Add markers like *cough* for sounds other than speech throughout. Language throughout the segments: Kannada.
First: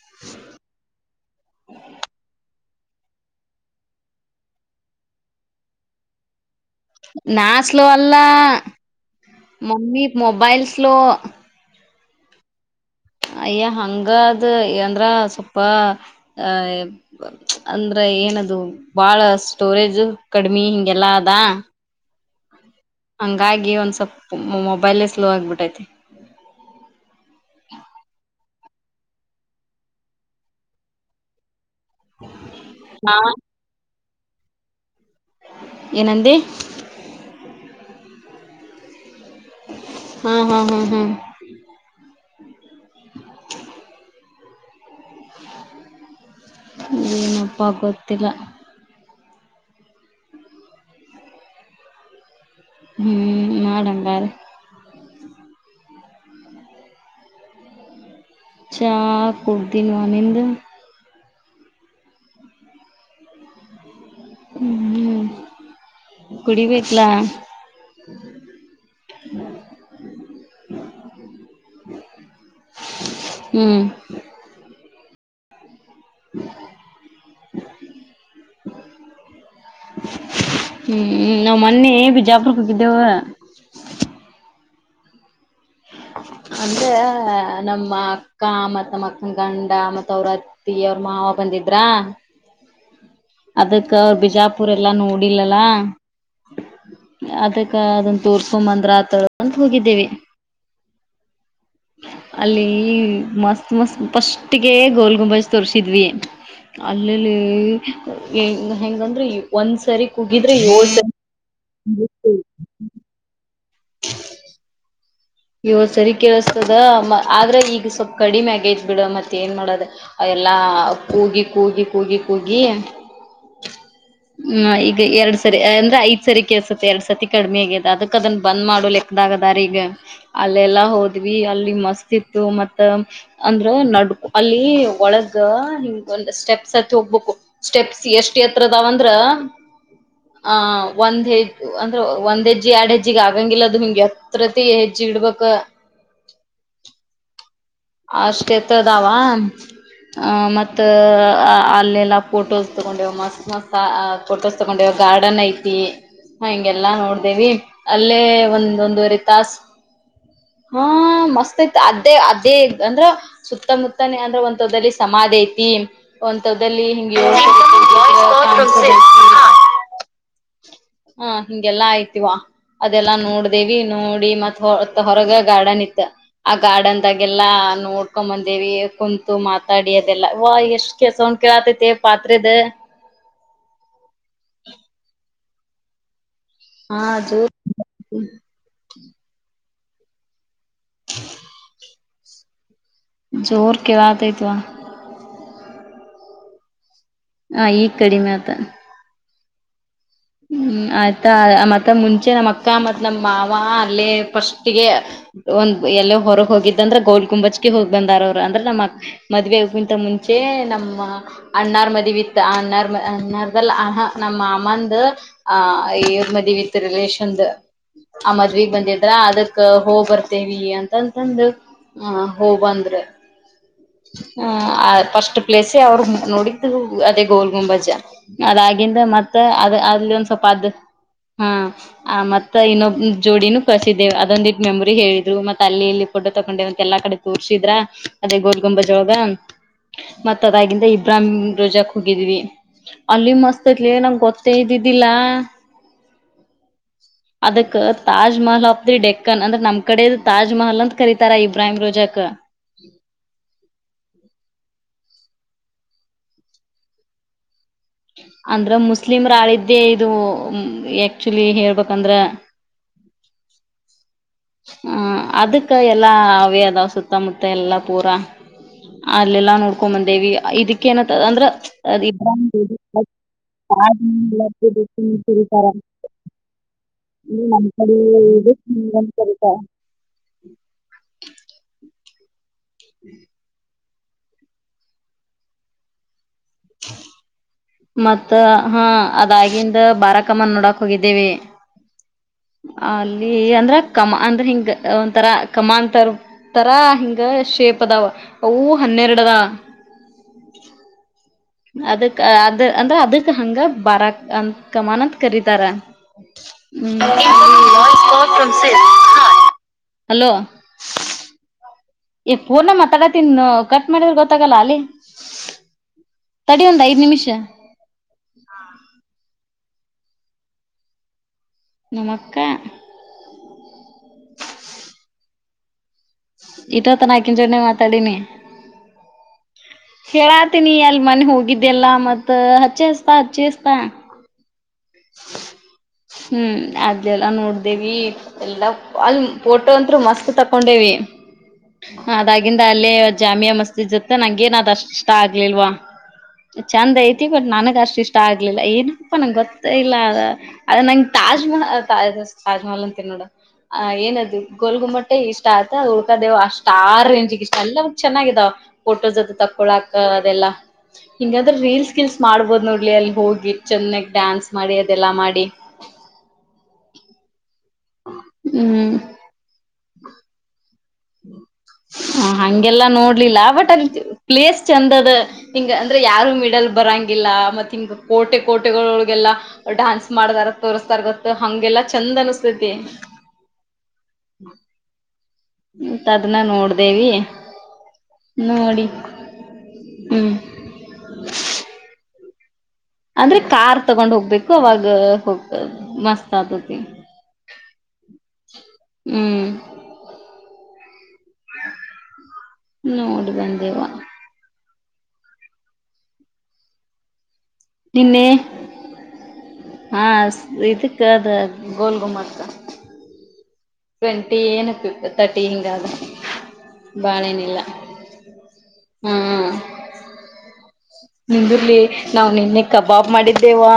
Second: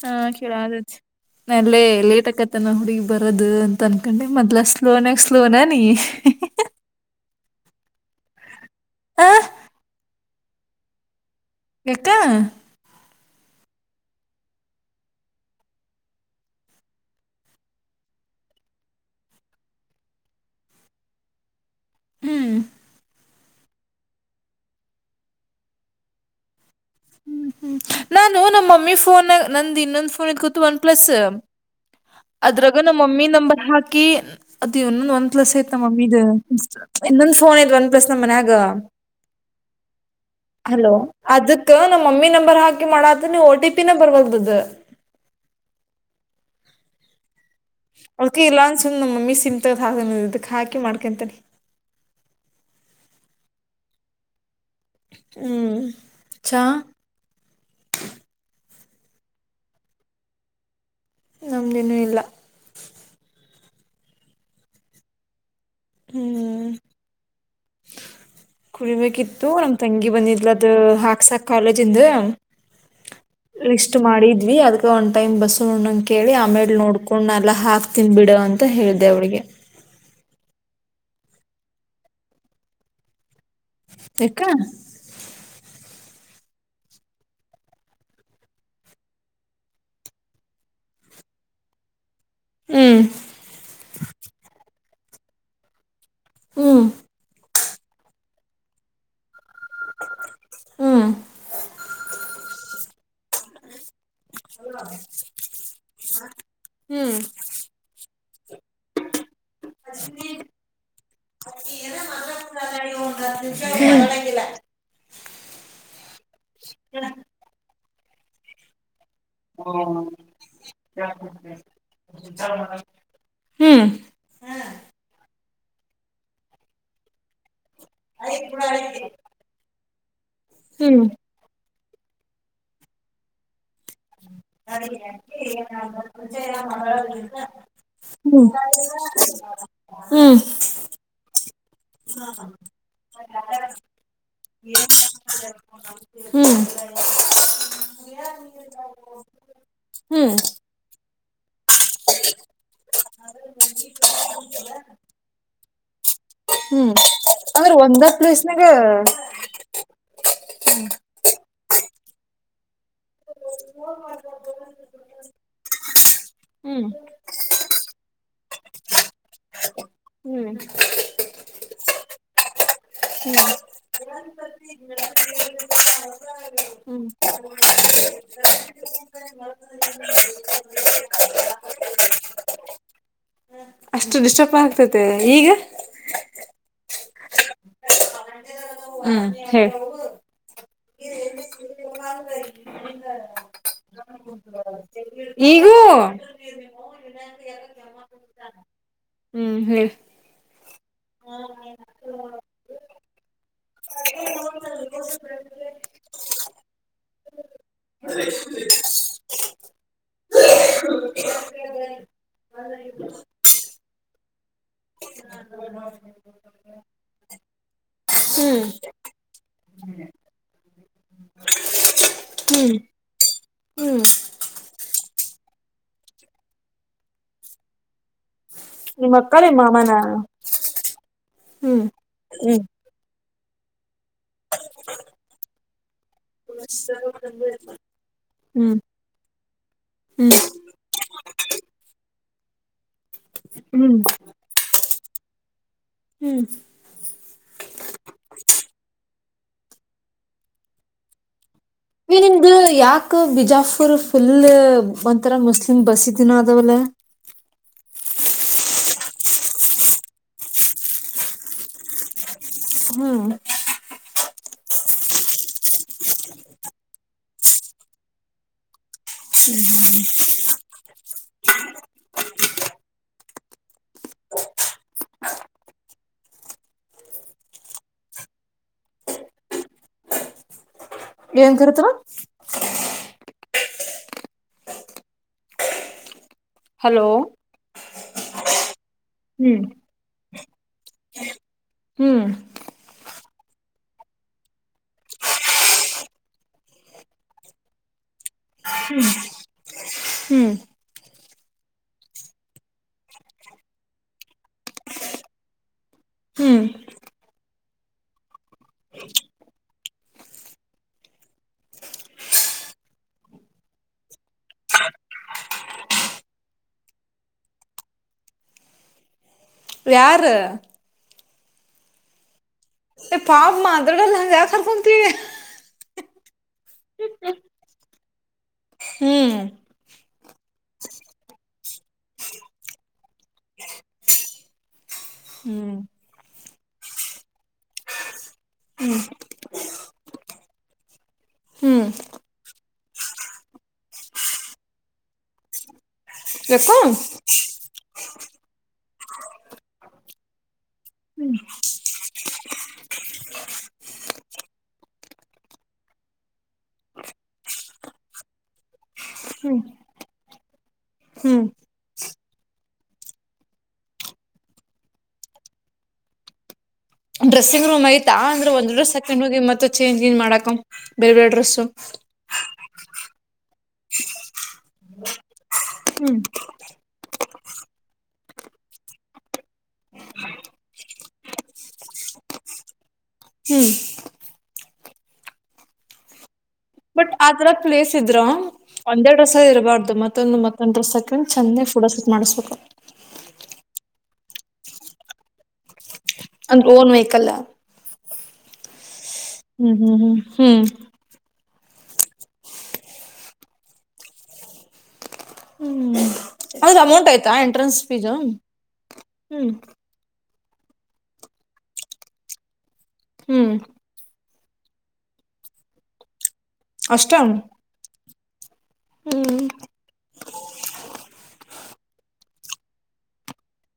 ಹಾ ಕೇಳ ನಲ್ಲೇ ಲೇತಕ್ಕ ತನ ಹುಡುಗಿ ಬರದು ಅಂತ ಅನ್ಕೊಂಡೆ ಮೊದ್ಲ ಸ್ಲೋನಯಾಗ ಸ್ಲೋನ ನೀ ನಾನ್ ಸ್ಲೋ ಅಲ್ಲ ಆ ಮಮ್ಮಿ ಮೊಬೈಲ್ಸ್ ಸ್ಲೋ ಯಕೆ ಅಯ್ಯ ಹಂಗಾದ ಂದ್ರ ಸ್ವಲ್ಪ ಅ ಅಂದ್ರೆ ಏನದು ಬಾಳ ಸ್ಟೋರೇಜ್ ಕಡಿಮಿ ಹಿಂಗೆಲ್ಲಾ ಅದ ಹ್ಮ್ ಹಂಗಾಗಿ ಒಂದ್ ಸ್ವಲ್ಪ ಮೊಬೈಲ್ೇ ಸ್ಲೋ ಆಗ್ಬಿಟ್ಟೈತಿ ಹ್ಮ್ ಹ್ಮ್ ನಾನು ನಮ್ಮ ಮಮ್ಮಿ ಫೋನ್ ನಂದ್ ಇನ್ನೊಂದ್ ಫೋನ್ ಇದ ಕೂು ಒನ್ ಪ್ಲಸ್ ಅದ್ರಾಗ ನಮ್ಮ ಮಮ್ಮಿ ನಂಬರ್ ಹಾಕಿ ಇನ್ನೊಂದು ಒನ್ ಪ್ಲಸ್ ಐತ ಮಮ್ಮೀ ಇದ ಇನ್ನೊಂದ್ ಫೋನ್ ಐ್ತ್ ಒನ್ ಪ್ಲಸ್ ನಮ್ಮ ಮನ್ಯಾಗ *inaudible* ಹಲೋ ಅದಕ್ ನಮ್ಮ್ ಮಮ್ಮಿ ನಂಬರ್ ಹಾಕಿ ಮಾಡದೆ ನೀವು ಒ ಟಿ ಪಿ ನಂಬರ್ ಒಲ್ದದ ನು ಕೆ ಇಲ್ಲಾ ಅನ್ಸು ಮಮ್ಮೀ ಚಿಂತದ ಹ ಇದಕ್ ಹಾಕಿ ಮಾಡ್ಕೊಂತನ ಹ್ಮ್ ಮಾಡಂಗೆ ಹ್ಮ ಚ ಚಾ ಕುಡಿದಿವ ನಿಂದು ನಮ್ದೇನೂ ಇಲ್ಲ ಹ್ಮ ಹ್ಮ ಹ್ಮ್ ಕುಡಿಬೇಕ್ಲ *inaudible* ಕುಡಿಬೇಕಿತ್ತು ನಮ ತಂಗಿ ಬಂದಿದ್ಲದ್ ಹಾಕ್ಸಾಕ್ ಕಾಲೇಜ ಇಿಂದ ಲಿಷ್ಟ್ ಮಾಡಿದ್ವಿ ಅದ್ಕ ಉಂಟ ಕೇಳಿ ಆಮೇಲೆ ನೋಡ್ಕೊಂಡ್ ಎಲ್ಲಾ ಹಾಕ್ತನ್ಿ ಬಿಡ ಅಂತ ಹೇಳ್ದೆ ಅವಿಗೆ ಹ್ಮ್ ನಾವ್ ಮೊನ್ನೆ ಬಿಜಾಪುರಕ್ಕೆ ಹೋಗಿದ್ದೇವು ಕ ಅಂದ್ರೆ ನಮ್ಮ ಅಕ್ಕ ಮತ್ಮ್ಮ ಅಕ್ಕನ ಗಂಡ ಮತ್ ಅವ್ರ ಅತ್ತಿ ಅವವ್ರ ಮಾವ ಬಂದಿದ್ರಾ ಹ್ಮ್ ಅದಕ್ಕ ಅವರು ಬಿಜಾಪುರ್ ಎಲ್ಲಾ ನೋಡಿಲ್ಲಲ್ಲ ಹ್ಮ್ ಅದಕ್ಕ ಅದ ತೂರ್ಕೊಂಬಂದ್ರ ಆ ತಳ್ಂತ ಹೋಗಿದ್ದೇವಿ ಹ್ಮ್ ಅಲ್ಲಿ ಮಸ್ತ್ ಮಸ್ತ್ ಫಸ್ಟಿಗೆ ಗೋಲ್ ಗುಂಬಾಜ್ ತೋರಿಸಿದ್ವಿ ಹ್ಮ್ ಅಲ್ಲಲ್ಲಿ ಹೆ ಹೆಂಗಗೆಂದ್ರೆ ಒಂದ್ ಸರಿ ಕಗಿದ್ರೆ ಏಳ್ ಂಗಿಲ್ಲ ಇವ ಸರಿ ಕೇಳಿಸತದ ಆದ್ರೆ ಈಗ ಸ್ವಲ್ಪ್ ಕಡಿಮೆ ಆಗೈತ್್ ಬಿಡ ಮತ್ತೆ ಮತ್ತೆ ಏನ್ ಮಾಡೋದೆ ಎಲ್ಲಾ ಕೂಗಿ ಕೂಗಿ ಕೂಗಿ ಕೂಗಿ ಹ್ಮ್ ಹ್ಮ ಈಗ ಎರಡ್ ಸರಿ ಅಂದ್ರೆ ಐದ ಸರಿ ಕಸುತ್ತ ಎರಡು ಸರ್ತಿ ಕಡಿಮೆ ಆಗಿದೆ ಅದಕ್ಕೆ ಅದನ್ನ ಬಂದ್ ಮಾಡು ಲೆಕ್ಕದಾಗದಾರ ಈಗ ಹ್ಮ್ ಅಲ್ಲೆಲ್ಲಾ ಹ್ಮ್ ಹೋದ್ವಿ ಅಲ್ಲಿ ಮಸ್ತ್ ಇತ್ತು ಮತ್ತ ಅಂದ ನಡ್ಕು ಅಲ್ಲಿ ಒಳಗ ಹಿಂಗ ಒಂದು ಸ್ಟೆಪ್ಸ್ ಹತ್ತ ಹೋಗ್ಬೇಕು ಸ್ಟೆಪ್ಸ್ ಎಷ್ಟ್ ಹತ್ರ ಾವಂದ್ರ ಹ್ಮ್ ಆ ಒಂದ್ಐದು ಅಂದ್ರೆ ಒಂದ್ ಹೆಜ್ಜ ಎರಡ್ ಹೆಜ್ಜಿಿಗೆ ಆಗಂಗಿಲ್ಲ ಅದು ಹಿಂಗೆ ಹತ್ರತಿ ಹೆ ಹ್ಮ್ ಅ ಅಷ್ಟ ಎತದಾವ ಹ್ಮ್ ಅಹ ಮತ್ತ ಅಲ್ಲೆಲ್ಲಾ ಫೋಟೋಸ್ ತಗೊಂಡೆವ ಮಸ್ ಮಸ್ ಫೋಟೋಸ್ ತಗೊಂಡ ಗಾರ್ಡನ್ ಐತಿ ಹ್ಮ್ ಹಿಂಗೆಲ್ಲಾ ನೋಡ್ದೇವಿ ಅಂದ್ರೆ ಒಂದ ಅಲ್ಲೇ ಪ್ಲೇಸ್ನಾಗ ಒಂದ ಒಂದುವರೆ ತಾಾಸ ಹಾ ಮಸ್ತತ್ ಅದೇ ಅದೇ ಅಂದ್ರ ಸುತ್ತಮುತ್ತನೇ ಅಂದ್ರ ಒಂತದಲ್ಲಿ ಸಮಾಧಿ ಐತಿ ಒಂತದಲ್ಲಿ ಹ್ಮ್ ಹಿಂಗ ಹ್ಮ್ ಹಾ ಹಿಂಗೆಲ್ಲಾ ಆಯ್ತಿವಾ ಅದೆಲ್ಲಾ ನೋಡ್ದೇವಿ ನೋಡಿ ಮತ್ತ್ ಹೊ ಹೊರಗ ಗಾರ್ಡನ್ ಇತ್ತ ಆ ಗಾರ್ಡನ್ದಾಗೆಲ್ಲಾ ನೋಡ್ಕೊ ಬಂದೇವಿ ಕುಂತು ಮಾತಾಡಿ ಅದೆಲ್ಲಾ ವ ಎಷ್ಟ್ ಕೆಸವೊಂಡ್ ಕೇಳತತಿ ಪಾತ್ರದ ಅಷ್ಟು ಡಿಸ್ಟರ್ಬ್ ಆಗ್ತತೆ ಈಗ ಹಾ ಜ ಹ್ಮ ಹೇಳೇ ಹ ೇ ಜೋರ್ ಕವತಐ್ತವಾ ಈಗೂ ಹ್ಮ್ ಹೇಳ್ಮ ಆಯ್ತಾ ಮತ್ತ ಮುಂಚೆ ನಮ್ಮ್ ಅಕ್ಕ ಮತ್ ನಮ್ಮ ಮಾವ ಅಲ್ಲೇ ಫಸ್ಟ್ಗೆ ಒ ಎಲ್ಲೋ ಹೊರಗೆ ಹೋಗಿದ್ದಂದ್ರೆ ಗೋಲ್ ಕುಂಬಚ್ಕ ಹೋಗ್ ಬಂದಾರ ಅವರು ಅಂದ್ರೆ ನಮ್ಮ ಮದ್ವೆಗಿಂತ ಮುಂಚೆ ನಮ್ಮ ಅನ್ನಾರ್ ಮದವಿತ್ತು ಅನ್ನಾರ್ ಅನ್ನಾರಲ್ಲ ನಮ್ಮ ಅಮ್ಮ ಹ ಈ ಉಮ್ಮ ದ ವಿತ್ರಿಲಷಂದು ಆ ಹ್ಮ್ ಮದ್ವಿಗ್ ಬಂದಿದ್ರ ಅದಕ್ ಹೋ್ ಬರ್ತೇವಿ ಅಂತಂತಂದ ಹ ಹೋ ಹ್ಮ್ ಬಂದ್ರೆ ಹ್ಮ್ ಹ ಫಸ್ಟ್ ಪ್ಲೇಸ ಅವ್ರ ನೋಡಿದ್ದು ಅದೇ ಗೋಲ್ ಗುಂಬಜ ಅದಾಗಿಂದ ನಿಮ್ಮ ಮತ್ತ ಅಕ್ಕರೆ ಅದ ಮಾಮನ ಅಲ್ಲಿ ಒಂದ ಸ್ವಲ್ಪ ಅದು ಹ್ಮ್ ಹಾ ಮತ್ತ ಹ್ಮ್ ಇನ್ನೊಬ್ ಜೋಡಿನೂ ಕಸಿದ್ದೇವೆ ಅದೊಂದ ಇ ಮೆಮೊರಿ ಹೇಳಿದ್ರು ಮತ್ತೆ ಅಲ್ಲಿಲ್ಲಿ ಫಡ್ ತಗೊಂಡ ಎಲ್ಲ ಕಡೆ ತೋರ್ಸಿದ್ರ ಅದೇ ಗ ಹ್ಮ್ ಗಂಬ ಜಳದ ಹ್ಮ್ ಮತ್ತತ್ ಅದಾಗಿಂದ ಇಬ್ರಾಹಿಂ ರೋಜಾಕ್ ಹೋಗಿದ್ವಿ ಅಲ್ಲಿ ಮಸ್ತ್ ತ್ಲಿ ಹ್ಮ್ ನಮ್ಗೆ ಗೊತ್ತೇ ಇದ್ದಿದ್ದಿಲ್ಲಾ ಹ್ಮ್ ಅದಕ್ಕ Taj Mahal of the Deccan ಅಂದ್ರೆ ನಮ್ ಕಡೆ ತಾಜ್ಮಹಲ್ ಅಂತ ಕರೀತಾರೆ ಇಬ್ರಾಹಿಂ ಈ ರಾಜಕ್ ನಿಮ್ದು ಯಾಕ ಬಿಜಾಪುರ್ ಪುಲ್ಲು ಒಂಥರ ಮುಸ್ಲಿಂ ಬಸಿದಿ ಅದವಲ್ಲ ಅಂದ್ರೆ ಮುಸ್ಲಿಮರ ಆಳಿದ್ದೆ ಇದು ಆಕ್ಚುಲಿ ಹೇಳ್ಬೇಕಂದ್ರೆ ಹ್ಮ್ ಹ್ಮ ಅದಕ್ಕ ಎಲ್ಲಾ ಅವೇ ಅದಾವ ಸುತ್ತಮುತ್ತ ಎಲ್ಲಾ ಪೂರಾ ಅಲ್ಲೆಲ್ಲಾ ನೋಡ್ಕೊಂಡ್ ಬಂದೇವಿ ಇದಕ್ಕ ಏನತ್ತದ ಅಂದ್ರೆ ಅದ್ ಇಬ್ರಾಹ್ಮ್ *unintelligible* ಹ್ಮ್ ನಮ್ಮ ಕಡಿ ಇದಕ್ ಹಿಂಗ್ ಅಂತ ಕರೀತ್ತಾರೆ ಏನ್ ಕರಿತ್ತಾರ *unintelligible* ಹಲೋ ತ್ತ ಹಾ ಹ್ಮ್ ಅದಾಗಿಂದ ಬಾರಕಮ್ಮನ್ ನೋಡಕ್ ಹೋಗಿದ್ದೀವಿ ಹ್ಮ್ ಇ ಅಂದ್ರ ಕಮ್ ಅಂದ್ರ ಹಿಂಗ ಒಂಥರ ಕಮಾನ್ ತ ತರ ಹಿಂಗ ಶೇಪ್ ಅದಾವ ಅವು ಹನ್ನೆರಡದಾ ಹ್ಮ್ ಅದಕ್ ಅದ ಅಂದ್ರೆ ಅದಕ್ ಹಂಗ ಬಾರ ಕಮಾನ್ ಅಂತ ಕರೀತಾರ ಹ್ಮ್ ಸ *unintelligible* ಹಲೋ ಏ ಪೋನ್ ಮಾತಡತ್ತೀನಿ ಕಟ್ ಮಾಡಿದ್ರೆ ಗೊತ್ತಾಗಲ್ಲ ಅಲ್ಲೆ ತಡಿ ಒಂದ್ ಐದ್ ನಿಮಿಷ ಯಾರು ನಮಕ್ಕ ಪಾಮ್ಮ ಅದ್ರಗಲ್ಲೆಂದು ಯಾಕ ಕರ್ಕೊಂತಿ ಇಟೊತು ಆಕಿನ್ ಜೊನೆ ಮಾತಾಡಿನಿ ಹ್ಮ್ ಹೇಳಾತೀನಿ ಎಲ್ ಮನೆ ಹೋಗಿದ್ದೆಲ್ಲಾ ಮತ್ ಹಚ್ಚೆಸ್ತಾ ಹಚ್ಚೆಸ್ತಾ ಹ್ಮ್ *unintelligible* ಹ್ಮ್ ಅದೆಲ್ಲಾ ನೋಡ್ದೇವಿ ಎಲ್ಲಾ ಅಲ್ ಪೋಟೋ ಅಂತ್ರೂ ಮಸ್ತ್ ತಕೊಂಡೇವಿ *unintelligible* ಅದಾಗಿಂದ ಅಲ್ಲೇ ಜಾಮಿಯಾ ಮಸ್ಜಿದ್ ಜೊತೆ ನಂಗೇನ್ ಅದು ಅಷ್ಟ್ ಇಷ್ಟ ಆಗ್ಲಿಲ್ವಾ ಯಾಕೋ ಚಂದ ಐತಿ ಬಟ್ ನನಗ ಅಷ್ಟ ಇಷ್ಟ ಆಗ್ಲಿಲ್ಲ ಏನಪ್ಪ ನಂಗೊತ್ತ ಇಲ್ಲ ಅದ ನಂಗ್ ತಾಜ್ ಮಹಲ್ ತಾಜ್ ಮಹಲ್ ಅಂತೀನ್ ನೋಡ ಆ ಏನದು ಗೋಲ್ ಗುಮ್ಮಟ್ಟೆ ಇಷ್ಟ ಆಯತ ಉಳ್ಕದೇವು ಆಸ್ಟ್ ಆ ರೇಂಜ್ಗ್ ಇಷ್ಟ ಇಲ್ಲ ಚೆನ್ನಾಗಿದಾವ. ಪೋಟೋಸ್ ಹತ್ರ ತಕೊಳಾಕ ಅದೆಲ್ಲಾ ಹ್ಮ್ ಹಿಂಗಾದ್ರೆ ರೀಲ್ಸ್ ಗಿಲ್ಸ್ ಮಾಡ್ಬೋದು ನೋಡ್ಲಿ ಅಲ್ಲಿ ಹೋಗಿ. ಚೆನ್ನಾಗಿ ಡಾನ್ಸ್ ಮಾಡಿ ಅದೆಲ್ಲ ಮಾಡಿ ಡ್ರೆಸಿಂಗ್ ರೂಮ್ ಐತ ಅಂದ್ರೆ ಒಂದ್ ಡ್ರಸ್ ಹಾಕೆಂಡು ಹೋಗಿ ಮತ್ತೆ ಚೇಂಜ್ ಗಿಂಜ್ ಮಾಡಕ ಬೇರೆ ಬೇರೆ ಡ್ರೆಸ್ಸು ಎಲ್ಲ ನೋಡ್ಲಿಲ್ಲ ಬಟ್ ಅದ್ ಪ್ಲೇಸ್ ಚಂದ ಅದಾ ಹಿಂಗ ಅಂದ್ರೆ ಯಾರು ಮಿಡಲ್ ಬರಂಗಿಲ್ಲ ಮತ್ ಕಿಂಗ್ ಕೋಟೆ ಕೋಟೆಗಳೊಗೆಲ್ಲ ಡಾನ್ಸ್ ಮಾಡಾರ ತೋರಿಸತಾರ ಗೊತ್ತಾ ಹಂಗೆಲ್ಲಾ ಚಂದ ಅನಿಸ್ತೈತಿ ತ್ತೆ ಹ್ಮ್ ಮತ್ ಅದನ್ನ ನೋಡ ಬಟ್ ಆ ತರ ಪ್ಲೇಸ್ ಇದ್ರ ಒಂದೇ ಡ್ರೆಸ್ಸ್ ಇರಬಾರದು ಮತ್ತೊಂದು ಮತ್ತೊಂದ್ ಡ್ರೆಸ್ಸ್ ಹಾಕೊಂಡ್ ಚೆನ್ನಾಗ ಪೋ ಟೋ ಮಾಡ್ಸಬೇಕು ಅಂದ್ರೆ ಕಾರ್ ತಗೊಂಡ್ ಹೋಗ್ಬೇಕು ಅವಾಗ ಹೋಗ್ತಾ ಅದು ಓನ್ ವೆಹಿಕಲ್ಲ ಹ್ಮ್ ಹ್ಮ್ ಹ್ಮ್ ಹ್ಮ್ ನೋಡಿ ಬಂದೇವ ಹ್ಮ್ ಅಂದ್ರೆ ಅಮೌಂಟ್ ಆಯ್ತಾ ಎಂಟ್ರೆನ್ಸ್ ಫೀಸ್ ಹ್ಮ್ ಇದಕ್ಕೆ ಅದ ಗೋಲ್ ಗುಮತ್ತ ಹ್ಮ್ ಟ್ಂಟಿ ಏನಪ್ಪ ತರ್ಟಿ ಹಿಂಗಾದ ಅಷ್ಟ ಬಾಳನಿಲ್ಲ ಹಾ ಹ್ಮ್ ನಿಂದುರ್ಲಿ ನಾವ್ ನಿನ್ನೆ ಕಬಾಬ್ ಮಾಡಿದ್ದೇವಾ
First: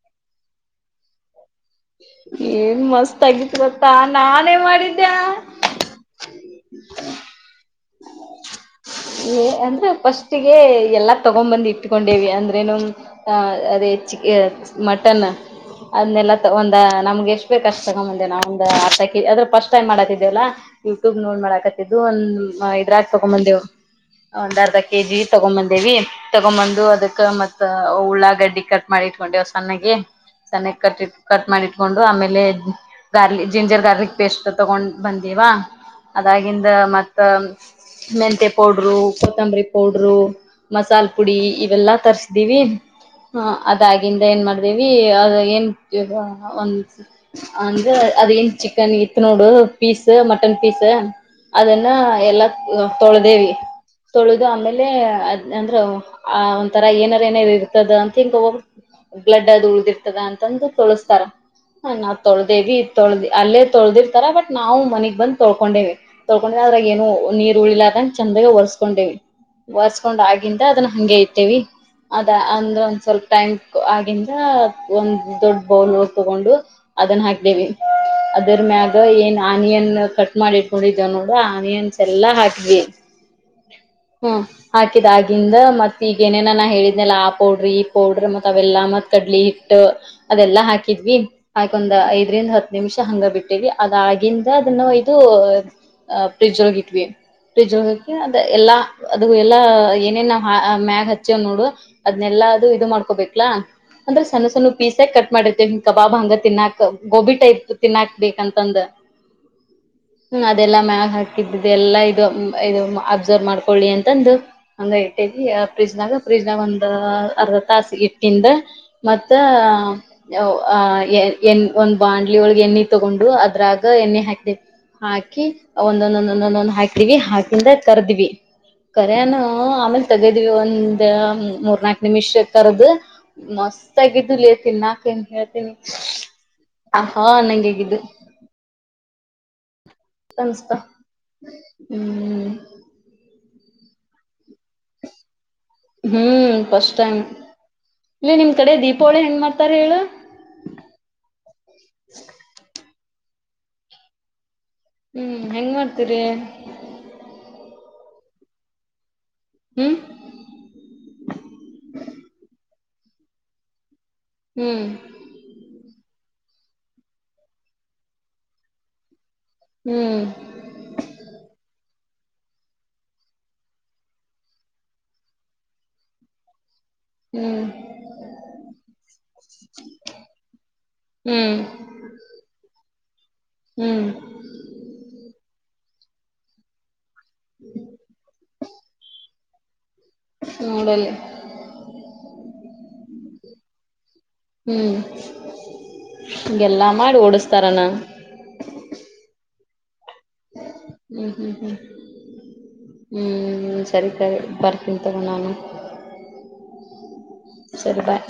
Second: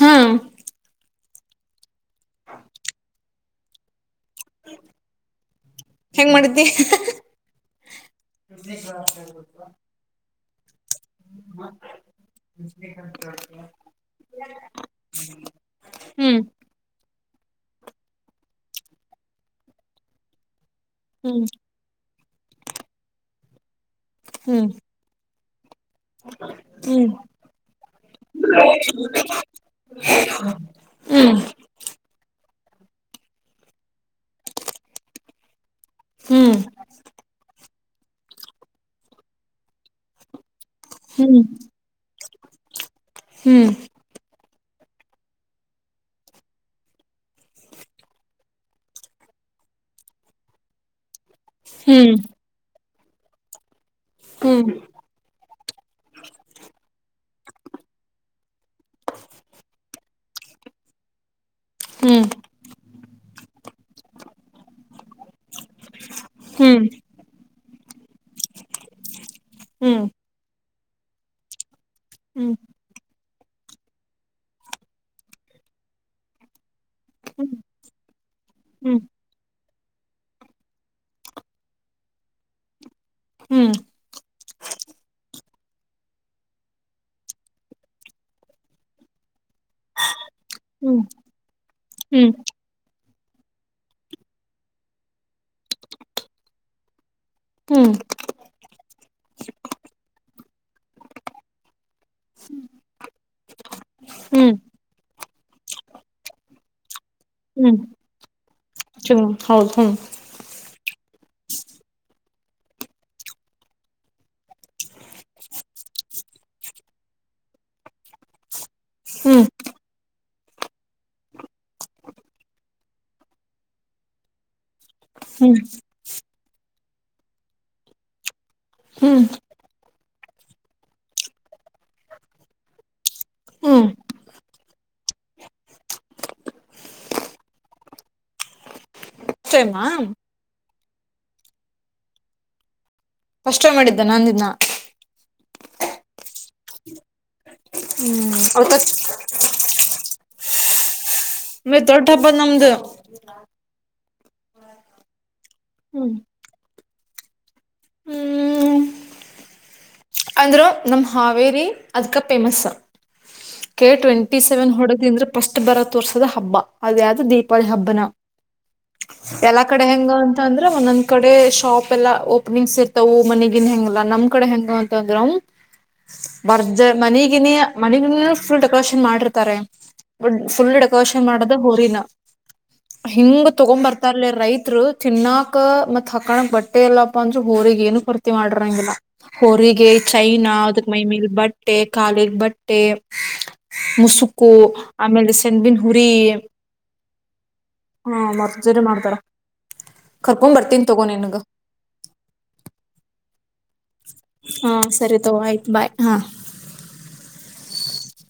ಹಾ ಏನ್ ಮಸ್ತ್ ಆಗತ್ರ ತಾ ನಾನೇನ್ ಮಾಡಿದ್ದ್ಯಾ ಕ *unintelligible* ಗೆೆ *unintelligible* ಎಲ್ಲ ತಗೊಂಡ್ ಬಂದು್ ಇಟ್ಕೊಂಡೇವಿ ಅಂದ್ರೇನು ಅದೇ ಚಿಕ ಮಟನ್ ಅದನ್ನೆಲ್ಲ ಹ್ಮ್ ಒಂದ ನಮ್ಗೆ ಎಷ್ಟ ಕಷ್ಟ ಆಗ ಮುಂದೆ ನಾ ಆಕಿ ಅ್ರ ಸ್ಟ್ ಟೈ ಮಾಡತಿದ್ದೆಲ್ಲ ಯೂಟ್ಯೂ ನೋಡ್ ಹ್ಮ್ ಮಾಡಾಕತ್ತಿದ್ದು ಒಂದ ಇದ್ರ ತೊಗೊಂಬಂದೇವು ಒಂದ್ ಹ್ಮ್ ಅರ್ಧ ಕೆಜಿ ತಗೊಬಂದ್ವು ವಿ ತಗೊ್ ಬಂದು ಹ್ಮ್ ಅದಕ್ ಮತ್ ಉಳ್ಳಾಗಡ್ಡಿ ಕಟ್ ಮಾಡಿ ಇಟ್ಕೊಂಡೇವ ಸಣನ್ನ್ಣಾಗಿ ಚನ್ನಾಗ ಕಟ್ಟಿ ಕಟ್ ಮಾಡಿಟ್ಕೊಂಡು ಆಮೇಲೆ ಗಾರ್ಲಿಕ್ ಜಿಂಜರ್ ಗಾರ್ಲಿಕ್ ಪೇಸ್ಟ್ ತಗೊಂಡ್ ಬಂದೀವಾ ಹ್ಮ್ ಅದಾಗಿಂದ ಮತ್ತ ಮೆಂತೆ ಪೌಡ್ರು ಕೊತ್ತಂಬರಿ ಪೌಡರು ಮಸಾಲ ಪುಡಿ ಹ್ಮ್ ಇವೆಲ್ಲಾ ತರಿಸ ಹ ಹ್ಮ್ ಅದಾಗಿಂದ ಏನ್ ಮಾಡ ಅದ ಏನ್ ಒ ಅಂದ್ರೆ ಅದ ನ್ ಚಿಕನ್ ಇತ್ತು ನೋಡು ಪೀಸ್ ಮಟನ್ ಪೀಸ್ ಅದನ್ನ ಹ್ಮ್ ಎಲ್ಲಾ ತೋಳದೇವಿ ತೊಳೆದು ಹ್ಮ್ ಆಮೇಲೆ ಅಂದ್ರ ಆ ಒಂಥರ ಏನ ಏನೇ ಇರ್ತದ ಅಂತ ಹಿಂಗ ಹೋಗ ಬ್ಲಡ್ ಅದು ಉಳ್ದಿರ್ತದ ಅಂತಂದು ತೋಳಸ್ತಾರ ಹ ನಾವ ಹ್ಮ್ ತೊಳ್ದೇವಿ ತೊಳ್ದಿ ಅಲ್ಲೇ ತೊಳ್ದಿರ್ತಾರ ಬಟ್ ನಾವು ಮನಗ್ ಬಂದ ತೊಳ್ಕೊಂಡೇವಿ ಡ ಅದ್ರಾಗ ಹ್ಮ್ ಏನು ನೀರು ಉಳಿಲ್ಲ ಅದ ಚಂದಾಗ ಒರ್ಸ್ಕೊಂಡಿವವಿ ಹ್ಮ್ ಒರ್ಸ್ಕೊಂಡ್ ಆಗಿಂತ ಅದನ್ನ ಹಗೆ ಇತೇವಿ ಅದ ಹ್ಮ್ ಅಂದ್ರೆ ಒಂದ್ ಸ್ವಲ್ಪ ಟೈಮ್ ಆಗಂದ ಒಂದ್ ದೊಡ್ ಬೌಲ್ ತಗೊಂಡು ಅದನ್ನ ಹಾಕಿದೇವಿ ಅದರ ಮ್ಯಾಗ ಹ್ಮ್ ಏನ್ ಆನಿಯನ್ ಕಟ್ ಮಾಡಿ ಇಟ್ಕೊಂಡಿದ್ದವನು ಆನನ್ಸ್ ಎಲ್ಲ ಹಾಕ್ವಿ ಹ್ಮ್ ಹ ಹಾಕಿದಾಗಿಂದ ಮತ್ ಈಗ ಏನೇನ ನಾ ಹೇಳಿದ್ನೆಲ್ಲ ಆ ಪೌಡ್ರಿ ಈ ಪೌಡ್ರಿ ಮತ್ ಅವೆಲ್ಲ ಮತ್ ಕಡ್ಲಿ ಅದೆಲ್ಲಾ ಹ್ಮ್ ಹಾಕಿದ್ವಿ ಹಾಕೊಂದ್ ಹ್ಮ್ ಐದರಿಂದ ಹತ್ತು ನಿಮಿಷ ಹಂಗ ಬಿಟ್ಟೇವಿ ಅದಾಗಿಂದ ಅದನ್ನು ಇದು ಫ್ರಿಜ್ಗ ಇಟ್ವಿ ಹ್ಮ್ ಫ್ರಿಜ್ಕಿ ಅದ ಎಲ್ಲಾ ಅದು ಎಲ್ಲಾ ಏನೇನ್ವ ಮ್ಯಾಗ ಹಚ್ಚಿ ನೋಡು ಅದ್ನೆಲ್ಲಾ ಅದು ಇದು ಮಾಡ್ಕೋಬೇಕಲಾ ಅಂದ್ರೆ ಸಣ್ಣ ಹ್ಮ್ ಸಣ್ಣ ಪೀಸಕ್ ಕಟ್ ಮಾಡಿರ್ತೇವಿ ಕಬಾಬ್ ಹಂಗ ತಿನ್ನಾಕ್ ಗೋಬಿ ಟ ಇಪ್ ಹ್ಮ್ ತಿನ್ನಾಕ್ಬೇಕಂತಂದ ಚಲ ಹೌದು ಹ್ಮ್ ಹ್ಮ ಅದ ಮ್ಯಾಗ ಹಾಕ ಎಲ್ಲ ಇದು ಇ ಅಬ್ಸರ್ವ್ ಮಾಡ್ಕೊಳ್ಳಿ ಅಂತಂದು ಹ ಫ್ರಿಜ್ ನಾಗ ಒಂದ್ ಅರ್ಧ ತಾಸ ಇಟ್ಕಂಡ ಮತ್ತ ಅ ಎಣ ಒಂದ್ ಬಾಂಡ್ಲಿ ಒಳಗೆ ಎಣ್ಣೆ ತಗೊಂಡು ಅದ್ರಾಗ ಎಣ್ಣೆ ಹಾಕಿದೆವಿ ಹ್ಮ್ ಹಾಕಿ ಹ್ಮ್ ಒಂದೊಂದೊಂದಂದೊಂದೊ ಹಾಕ್ತೀವಿ ಹಾಕಿಂದ ಕರ್ದ್ವಿ ಹ್ಮ್ ಕರಾನ ಆಮೇಲ್ ತಗದ್ವಿ ಒಂದ್ ಮೂರ್ನಾಾಕ್ ನಿಮಿಷ ಕರದ ಮ ಮಸ್ ಹ್ಮ್ ಆಗಿದ್ದುಲಿಯತನಿ ನಾಕ ನ್ ಹೇಳ್ತೀನಿ ಆಹಾ ನಂಗಗದು ಷ್ಟೇಮ್ಮ ಸಮಸ್ತ ಹ್ಮ ಕಷ್ಟ ಮಾಡಿದ್ದೆ ನಂದಿನ ಹ್ಮ್ ಫಸ್ಟ್ ಟೈಮ್ ಇಲ್ಲ ಹ್ಮ್ ನಿಮ್ ಕಡೆ ದೀಪಾವಳಿ ಹೆಏನ್ ಮಾಡ್ತಾರ ಹೇಳ ಮ ತಠಾಪ ನಮ್ದ ಹ್ಮ್ ಹೆಂಗ ಹ್ಮ್ ಮಾಡ್ತೀರಿ ಹ್ಮ್ ಹ್ಮ್ ಅಂದ್ರ ನಮ್ಮ ಹಾವೇರಿ ಅದ್ಕ ಪಫೇಮಸ್ ಕೆ ಟ್ವೆಂಟ ಸೆವೆನ್ ಹೊಡೋದಿಂದ್ರೆ ಫಸ್ಟ್ ಬರ ತೋರ್ಸೋದ ಹಬ್ಬ ಅದ್ದ ದೀಪಾವಿ ಹಬ್ಬನ ಎಲ್ಲಾ ಕಡೆ ಹೆಂಗ ಅಂತ ಅಂದ್ರೆ ಒಂದೊಂದ್ ಕಡೆ ಶಾಪ್ ಓಪನಿಂಗ್ಸ್ ಇರ್ತವು ಮನೆಗಿನ್ ಹೆಂಗಲ್ಲ ನಮ್ ಕಡೆ ಹೆಂಗ ಅಂತಂದ್ರವು ಬರ್ ಮನಗಿನೇ ಮನಗಿನ ಫುಲ್ ಡೆಕೋರೇಷನ್ ಮಾಡಿರ್ತಾರೆ ಫುಲ್ ಡೆಕೋರೇಷನ್ ಮಾಡದ ಹಊರಿನ ಹಿಂಗ ತಗೊ್ ಬರ್ತ ಇಲಿ ರೈತ್ರು ಚಿನ್ನಕ್ ಮತ್ತ್ ಹಾಕಳಕ್ ಬಟ್ಟೆ ಎಲ್ಲ ಪ್ಪ ಅಂದ್ರೆ ಊರಿಗೆ ಏನು ಪರ್ತಿ ಮಾಡರಂಗಿಲ್ಲ ಹೊೋರಿಗೆ ಚೈನಾ ಅದಕ್ ಮೈ ಮೇಲ್ ಬಟ್ಟೆ ಕಖಾಲಗ್ ಬಟ್ಟೆ ಮುಸುಕು ಆಮೇಲೆ ಸೆಣ್ಣಬನ್ ಹುರಿ ಎಲ್ಲ ಮಾಡ ಹಾ ಮರ್ಜರಿ ಮಾಡ್ತಾರ ಕರ್ಕೊಂಡ್ ಬರ್ತೀನ್ ತಗೋ ಹ್ಮ್ ನಿನ್ಗ ಹ್ಮ್ ಹ್ಮ್ ಹ್ಮ್ ಸರಿ ಸರಿ ಹಾ ಬರ್ಕ ತಗ ಸರಿ ತಗೋ ನಾನು ಆಯ್ತ್ ಬಾಯ್ ಹಾ. *inaudible* ಸರಿ ಬಾಯ್